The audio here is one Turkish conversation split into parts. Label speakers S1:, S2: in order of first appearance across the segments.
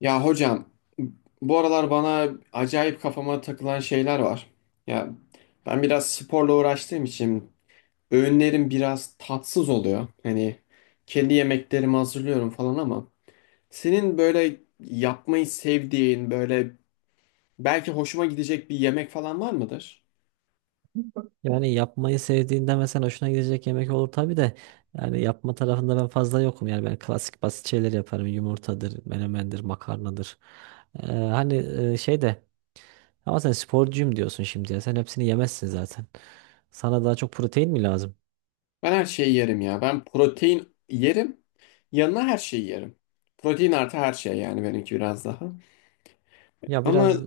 S1: Ya hocam, bu aralar bana acayip kafama takılan şeyler var. Ya, ben biraz sporla uğraştığım için öğünlerim biraz tatsız oluyor. Hani kendi yemeklerimi hazırlıyorum falan ama senin böyle yapmayı sevdiğin, böyle belki hoşuma gidecek bir yemek falan var mıdır?
S2: Yani yapmayı sevdiğinde mesela hoşuna gidecek yemek olur tabii de yani yapma tarafında ben fazla yokum. Yani ben klasik basit şeyler yaparım. Yumurtadır, menemendir, makarnadır. Hani şey de, ama sen sporcuyum diyorsun şimdi ya. Sen hepsini yemezsin zaten. Sana daha çok protein mi lazım?
S1: Ben her şeyi yerim ya. Ben protein yerim. Yanına her şeyi yerim. Protein artı her şey, yani benimki biraz daha.
S2: Ya
S1: Ama
S2: biraz.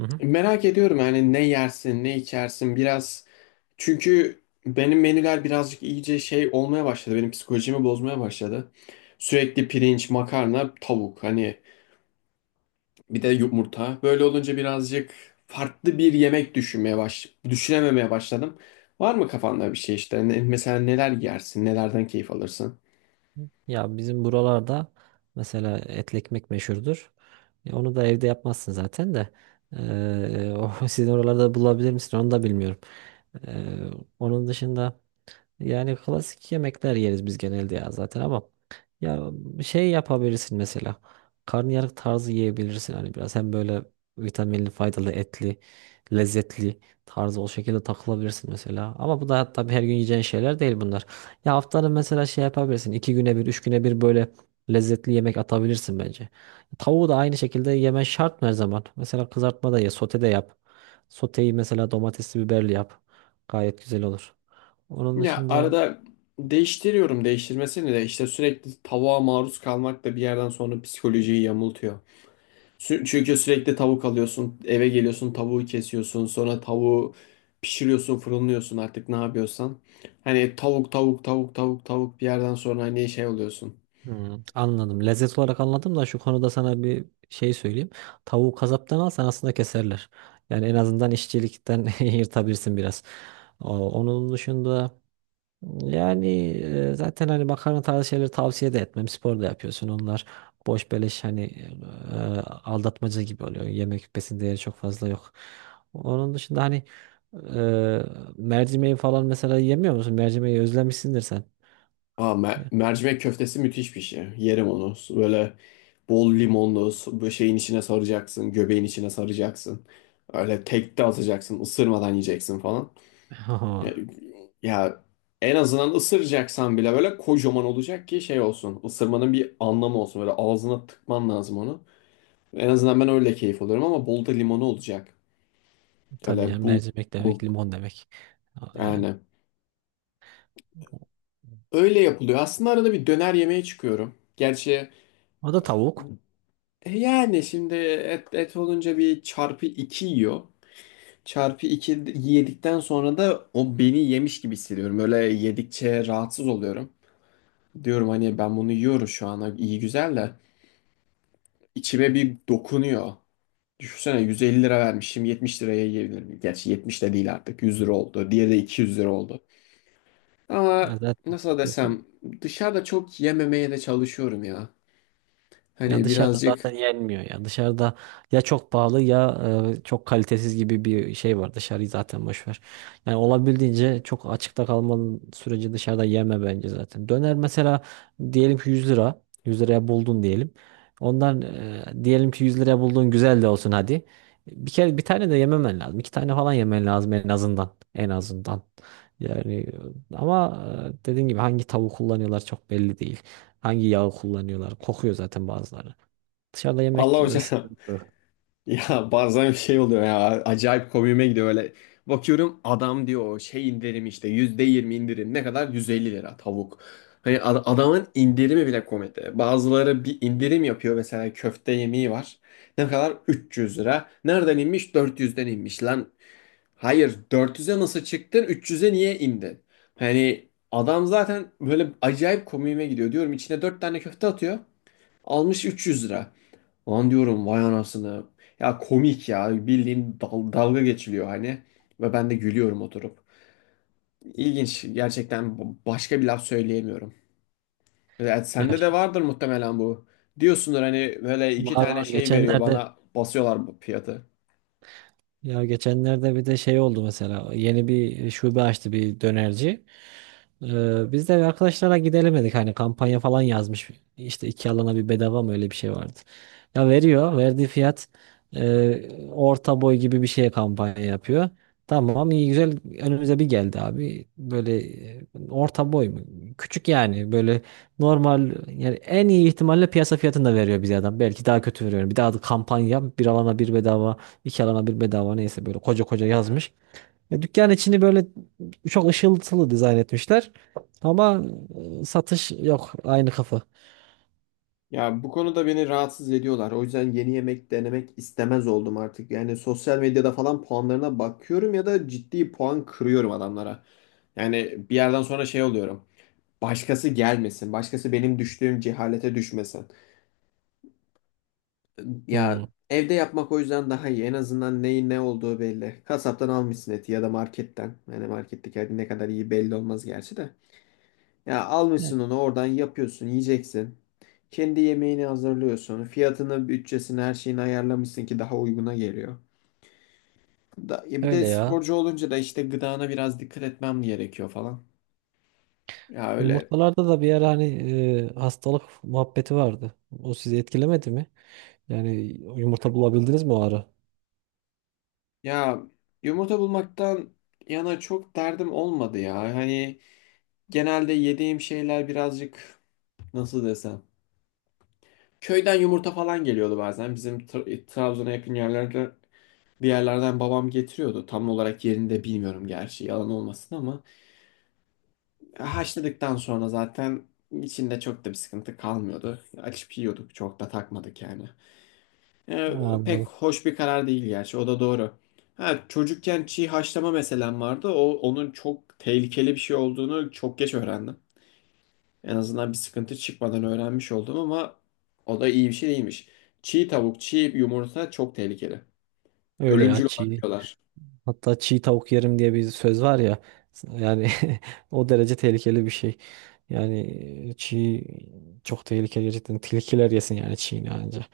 S2: Hı hı.
S1: merak ediyorum yani, ne yersin, ne içersin biraz. Çünkü benim menüler birazcık iyice şey olmaya başladı. Benim psikolojimi bozmaya başladı. Sürekli pirinç, makarna, tavuk, hani bir de yumurta. Böyle olunca birazcık farklı bir yemek düşünmeye düşünememeye başladım. Var mı kafanda bir şey işte? Mesela neler yersin? Nelerden keyif alırsın?
S2: Ya bizim buralarda mesela etli ekmek meşhurdur. Ya onu da evde yapmazsın zaten de. Ee, o sizin oralarda bulabilir misin onu da bilmiyorum. Ee, onun dışında, yani klasik yemekler yeriz biz genelde ya zaten, ama ya şey yapabilirsin mesela. Karnıyarık tarzı yiyebilirsin hani, biraz hem böyle vitaminli, faydalı, etli, lezzetli tarzı o şekilde takılabilirsin mesela. Ama bu da tabii her gün yiyeceğin şeyler değil bunlar. Ya haftanın mesela şey yapabilirsin. İki güne bir, üç güne bir böyle lezzetli yemek atabilirsin bence. Tavuğu da aynı şekilde yemen şart mı her zaman? Mesela kızartma da ye, sote de yap. Soteyi mesela domatesli biberli yap. Gayet güzel olur. Onun
S1: Ya
S2: dışında,
S1: arada değiştiriyorum, değiştirmesini de işte, sürekli tavuğa maruz kalmak da bir yerden sonra psikolojiyi yamultuyor. Çünkü sürekli tavuk alıyorsun, eve geliyorsun, tavuğu kesiyorsun, sonra tavuğu pişiriyorsun, fırınlıyorsun artık ne yapıyorsan. Hani tavuk, tavuk, tavuk, tavuk, tavuk, bir yerden sonra hani şey oluyorsun.
S2: hmm, anladım. Lezzet olarak anladım da şu konuda sana bir şey söyleyeyim. Tavuğu kasaptan alsan aslında keserler. Yani en azından işçilikten yırtabilirsin biraz. Onun dışında, yani zaten hani makarna tarzı şeyleri tavsiye de etmem. Spor da yapıyorsun. Onlar boş beleş, hani aldatmaca gibi oluyor. Yemek besin değeri çok fazla yok. Onun dışında hani e, mercimeği falan mesela yemiyor musun? Mercimeği özlemişsindir sen.
S1: Aa, mercimek köftesi müthiş bir şey. Yerim onu. Böyle bol limonlu, böyle şeyin içine saracaksın, göbeğin içine saracaksın. Öyle tek de atacaksın, ısırmadan yiyeceksin falan. Ya, ya, en azından ısıracaksan bile böyle kocaman olacak ki şey olsun. Isırmanın bir anlamı olsun. Böyle ağzına tıkman lazım onu. En azından ben öyle keyif alıyorum, ama bol da limonu olacak.
S2: Tabii
S1: Öyle
S2: canım,
S1: bu
S2: mercimek
S1: bu
S2: demek limon demek. Yani
S1: yani.
S2: o
S1: Öyle yapılıyor. Aslında arada bir döner yemeye çıkıyorum. Gerçi
S2: o da tavuk.
S1: yani şimdi et olunca bir çarpı iki yiyor. Çarpı iki yedikten sonra da o beni yemiş gibi hissediyorum. Böyle yedikçe rahatsız oluyorum. Diyorum hani ben bunu yiyorum, şu ana iyi güzel de. İçime bir dokunuyor. Düşünsene 150 lira vermişim, 70 liraya yiyebilirim. Gerçi 70 de değil, artık 100 lira oldu. Diğeri de 200 lira oldu.
S2: Ya
S1: Ama
S2: zaten,
S1: nasıl desem, dışarıda çok yememeye de çalışıyorum ya.
S2: ya
S1: Hani
S2: dışarıda
S1: birazcık...
S2: zaten yenmiyor ya. Dışarıda ya çok pahalı ya çok kalitesiz gibi bir şey var. Dışarıyı zaten boş ver. Yani olabildiğince çok açıkta kalmanın sürece dışarıda yeme bence zaten. Döner mesela diyelim ki 100 lira. 100 liraya buldun diyelim. Ondan diyelim ki 100 liraya bulduğun güzel de olsun hadi. Bir kere bir tane de yememen lazım. İki tane falan yemen lazım en azından. En azından. Yani ama dediğim gibi hangi tavuğu kullanıyorlar çok belli değil. Hangi yağı kullanıyorlar? Kokuyor zaten bazıları. Dışarıda yemek
S1: Allah hocam.
S2: sıkıntı.
S1: Ya, bazen bir şey oluyor ya, acayip komiğime gidiyor öyle. Bakıyorum adam diyor şey indirim işte, %20 indirim. Ne kadar? 150 lira tavuk. Hani adamın indirimi bile komedi. Bazıları bir indirim yapıyor, mesela köfte yemeği var. Ne kadar? 300 lira. Nereden inmiş? 400'den inmiş lan. Hayır, 400'e nasıl çıktın, 300'e niye indin? Hani adam zaten böyle acayip komiğime gidiyor, diyorum içine 4 tane köfte atıyor. Almış 300 lira. Lan diyorum vay anasını. Ya komik ya, bildiğin dalga geçiliyor hani. Ve ben de gülüyorum oturup. İlginç gerçekten, başka bir laf söyleyemiyorum. Evet,
S2: Ya
S1: sende de vardır muhtemelen bu. Diyorsundur hani böyle iki
S2: var
S1: tane
S2: var.
S1: şey veriyor,
S2: Geçenlerde
S1: bana basıyorlar bu fiyatı.
S2: Ya geçenlerde bir de şey oldu mesela, yeni bir şube açtı bir dönerci. Biz de arkadaşlara gidelim, hani kampanya falan yazmış. İşte iki alana bir bedava mı, öyle bir şey vardı. Ya veriyor verdiği fiyat, orta boy gibi bir şeye kampanya yapıyor. Tamam, iyi güzel önümüze bir geldi abi. Böyle e, orta boy mu? Küçük yani, böyle normal yani en iyi ihtimalle piyasa fiyatını da veriyor bize adam. Belki daha kötü veriyor. Bir daha da kampanya bir alana bir bedava. İki alana bir bedava, neyse böyle koca koca yazmış. Ya dükkan içini böyle çok ışıltılı dizayn etmişler. Ama satış yok, aynı kafa.
S1: Ya bu konuda beni rahatsız ediyorlar. O yüzden yeni yemek denemek istemez oldum artık. Yani sosyal medyada falan puanlarına bakıyorum ya da ciddi puan kırıyorum adamlara. Yani bir yerden sonra şey oluyorum. Başkası gelmesin. Başkası benim düştüğüm cehalete düşmesin.
S2: Hmm.
S1: Ya evde yapmak o yüzden daha iyi. En azından neyin ne olduğu belli. Kasaptan almışsın eti ya da marketten. Yani marketteki et ne kadar iyi belli olmaz gerçi de. Ya almışsın
S2: Yani.
S1: onu, oradan yapıyorsun, yiyeceksin. Kendi yemeğini hazırlıyorsun. Fiyatını, bütçesini, her şeyini ayarlamışsın ki daha uyguna geliyor. Da, ya bir de
S2: Öyle ya.
S1: sporcu olunca da işte gıdana biraz dikkat etmem gerekiyor falan. Ya öyle.
S2: Yumurtalarda da bir ara hani hastalık muhabbeti vardı. O sizi etkilemedi mi? Yani yumurta bulabildiniz mi o ara?
S1: Ya, yumurta bulmaktan yana çok derdim olmadı ya. Hani genelde yediğim şeyler birazcık, nasıl desem... Köyden yumurta falan geliyordu bazen. Bizim Trabzon'a yakın yerlerde bir yerlerden babam getiriyordu. Tam olarak yerini de bilmiyorum gerçi, yalan olmasın ama. Haşladıktan sonra zaten içinde çok da bir sıkıntı kalmıyordu. Açıp yiyorduk, çok da takmadık yani.
S2: Ha,
S1: Ee, pek
S2: anladım.
S1: hoş bir karar değil gerçi. O da doğru. Ha, çocukken çiğ haşlama meselem vardı. O onun çok tehlikeli bir şey olduğunu çok geç öğrendim. En azından bir sıkıntı çıkmadan öğrenmiş oldum ama o da iyi bir şey değilmiş. Çiğ tavuk, çiğ yumurta çok tehlikeli.
S2: Öyle ya,
S1: Ölümcül
S2: çiğ.
S1: olabiliyorlar.
S2: Hatta çiğ tavuk yerim diye bir söz var ya. Yani o derece tehlikeli bir şey. Yani çiğ çok tehlikeli gerçekten. Tilkiler yesin yani çiğini anca.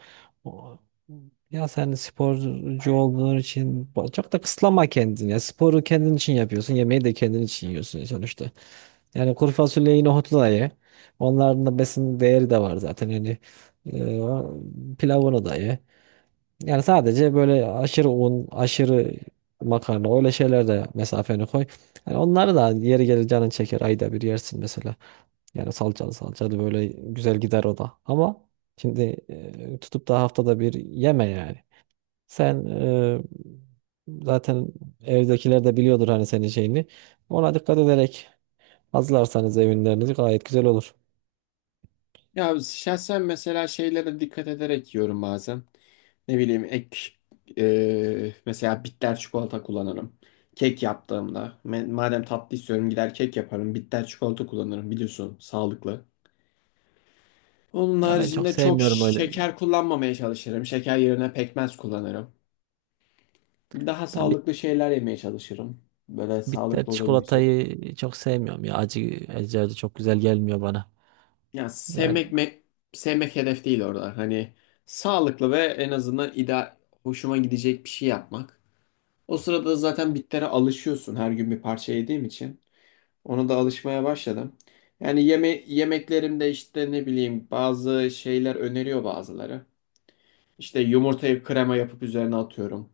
S2: O- Ya sen sporcu olduğun için çok da kısıtlama kendini. Ya sporu kendin için yapıyorsun. Yemeği de kendin için yiyorsun sonuçta. Yani kuru fasulyeyi, nohutu da ye. Onların da besin değeri de var zaten. Yani pilavını da ye. Yani sadece böyle aşırı un, aşırı makarna, öyle şeyler de mesafeni koy. Yani onları da yeri gelir canın çeker, ayda bir yersin mesela. Yani salçalı salçalı böyle güzel gider o da. Ama şimdi tutup da haftada bir yeme yani. Sen zaten evdekiler de biliyordur hani senin şeyini. Ona dikkat ederek hazırlarsanız evinlerinizi gayet güzel olur.
S1: Ya şahsen mesela şeylere dikkat ederek yiyorum bazen. Ne bileyim, mesela bitter çikolata kullanırım. Kek yaptığımda madem tatlı istiyorum gider kek yaparım. Bitter çikolata kullanırım, biliyorsun sağlıklı. Onun
S2: Ya ben çok
S1: haricinde çok
S2: sevmiyorum öyle.
S1: şeker kullanmamaya çalışırım. Şeker yerine pekmez kullanırım. Daha
S2: Ben
S1: sağlıklı şeyler yemeye çalışırım. Böyle
S2: Bitter
S1: sağlıklı olabilecek.
S2: çikolatayı çok sevmiyorum ya. Acı çok güzel gelmiyor bana.
S1: Ya
S2: Yani
S1: sevmek hedef değil orada. Hani sağlıklı ve en azından hoşuma gidecek bir şey yapmak. O sırada zaten bitlere alışıyorsun her gün bir parça yediğim için. Ona da alışmaya başladım. Yani yemeklerimde işte ne bileyim bazı şeyler öneriyor bazıları. İşte yumurtayı krema yapıp üzerine atıyorum.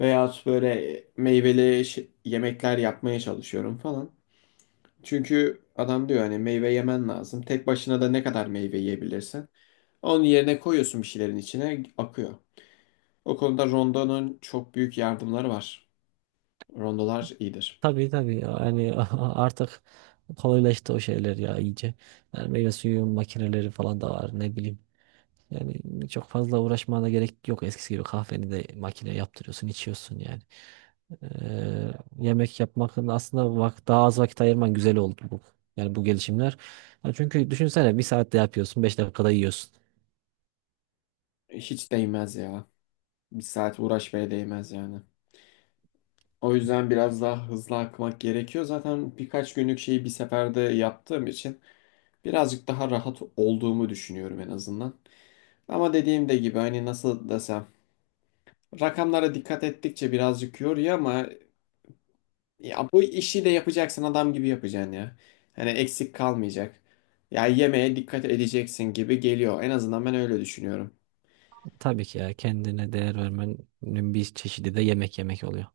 S1: Veya böyle meyveli yemekler yapmaya çalışıyorum falan. Çünkü adam diyor hani meyve yemen lazım. Tek başına da ne kadar meyve yiyebilirsin. Onun yerine koyuyorsun bir şeylerin içine akıyor. O konuda rondonun çok büyük yardımları var. Rondolar iyidir.
S2: tabii tabii yani artık kolaylaştı o şeyler ya iyice. Yani meyve suyu makineleri falan da var, ne bileyim. Yani çok fazla uğraşmana gerek yok. Eskisi gibi kahveni de makine yaptırıyorsun, içiyorsun yani. Ee, yemek yapmakın aslında daha az vakit ayırman güzel oldu bu. Yani bu gelişimler. Yani çünkü düşünsene bir saatte yapıyorsun, beş dakikada yiyorsun.
S1: Hiç değmez ya. Bir saat uğraşmaya değmez yani. O yüzden biraz daha hızlı akmak gerekiyor. Zaten birkaç günlük şeyi bir seferde yaptığım için birazcık daha rahat olduğumu düşünüyorum en azından. Ama dediğim de gibi, hani nasıl desem, rakamlara dikkat ettikçe birazcık yoruyor ama ya bu işi de yapacaksın, adam gibi yapacaksın ya. Hani eksik kalmayacak. Ya yemeğe dikkat edeceksin gibi geliyor. En azından ben öyle düşünüyorum.
S2: Tabii ki ya, kendine değer vermenin bir çeşidi de yemek yemek oluyor.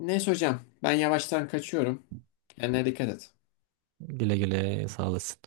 S1: Neyse hocam, ben yavaştan kaçıyorum. Kendine dikkat et.
S2: Güle güle, sağ olasın.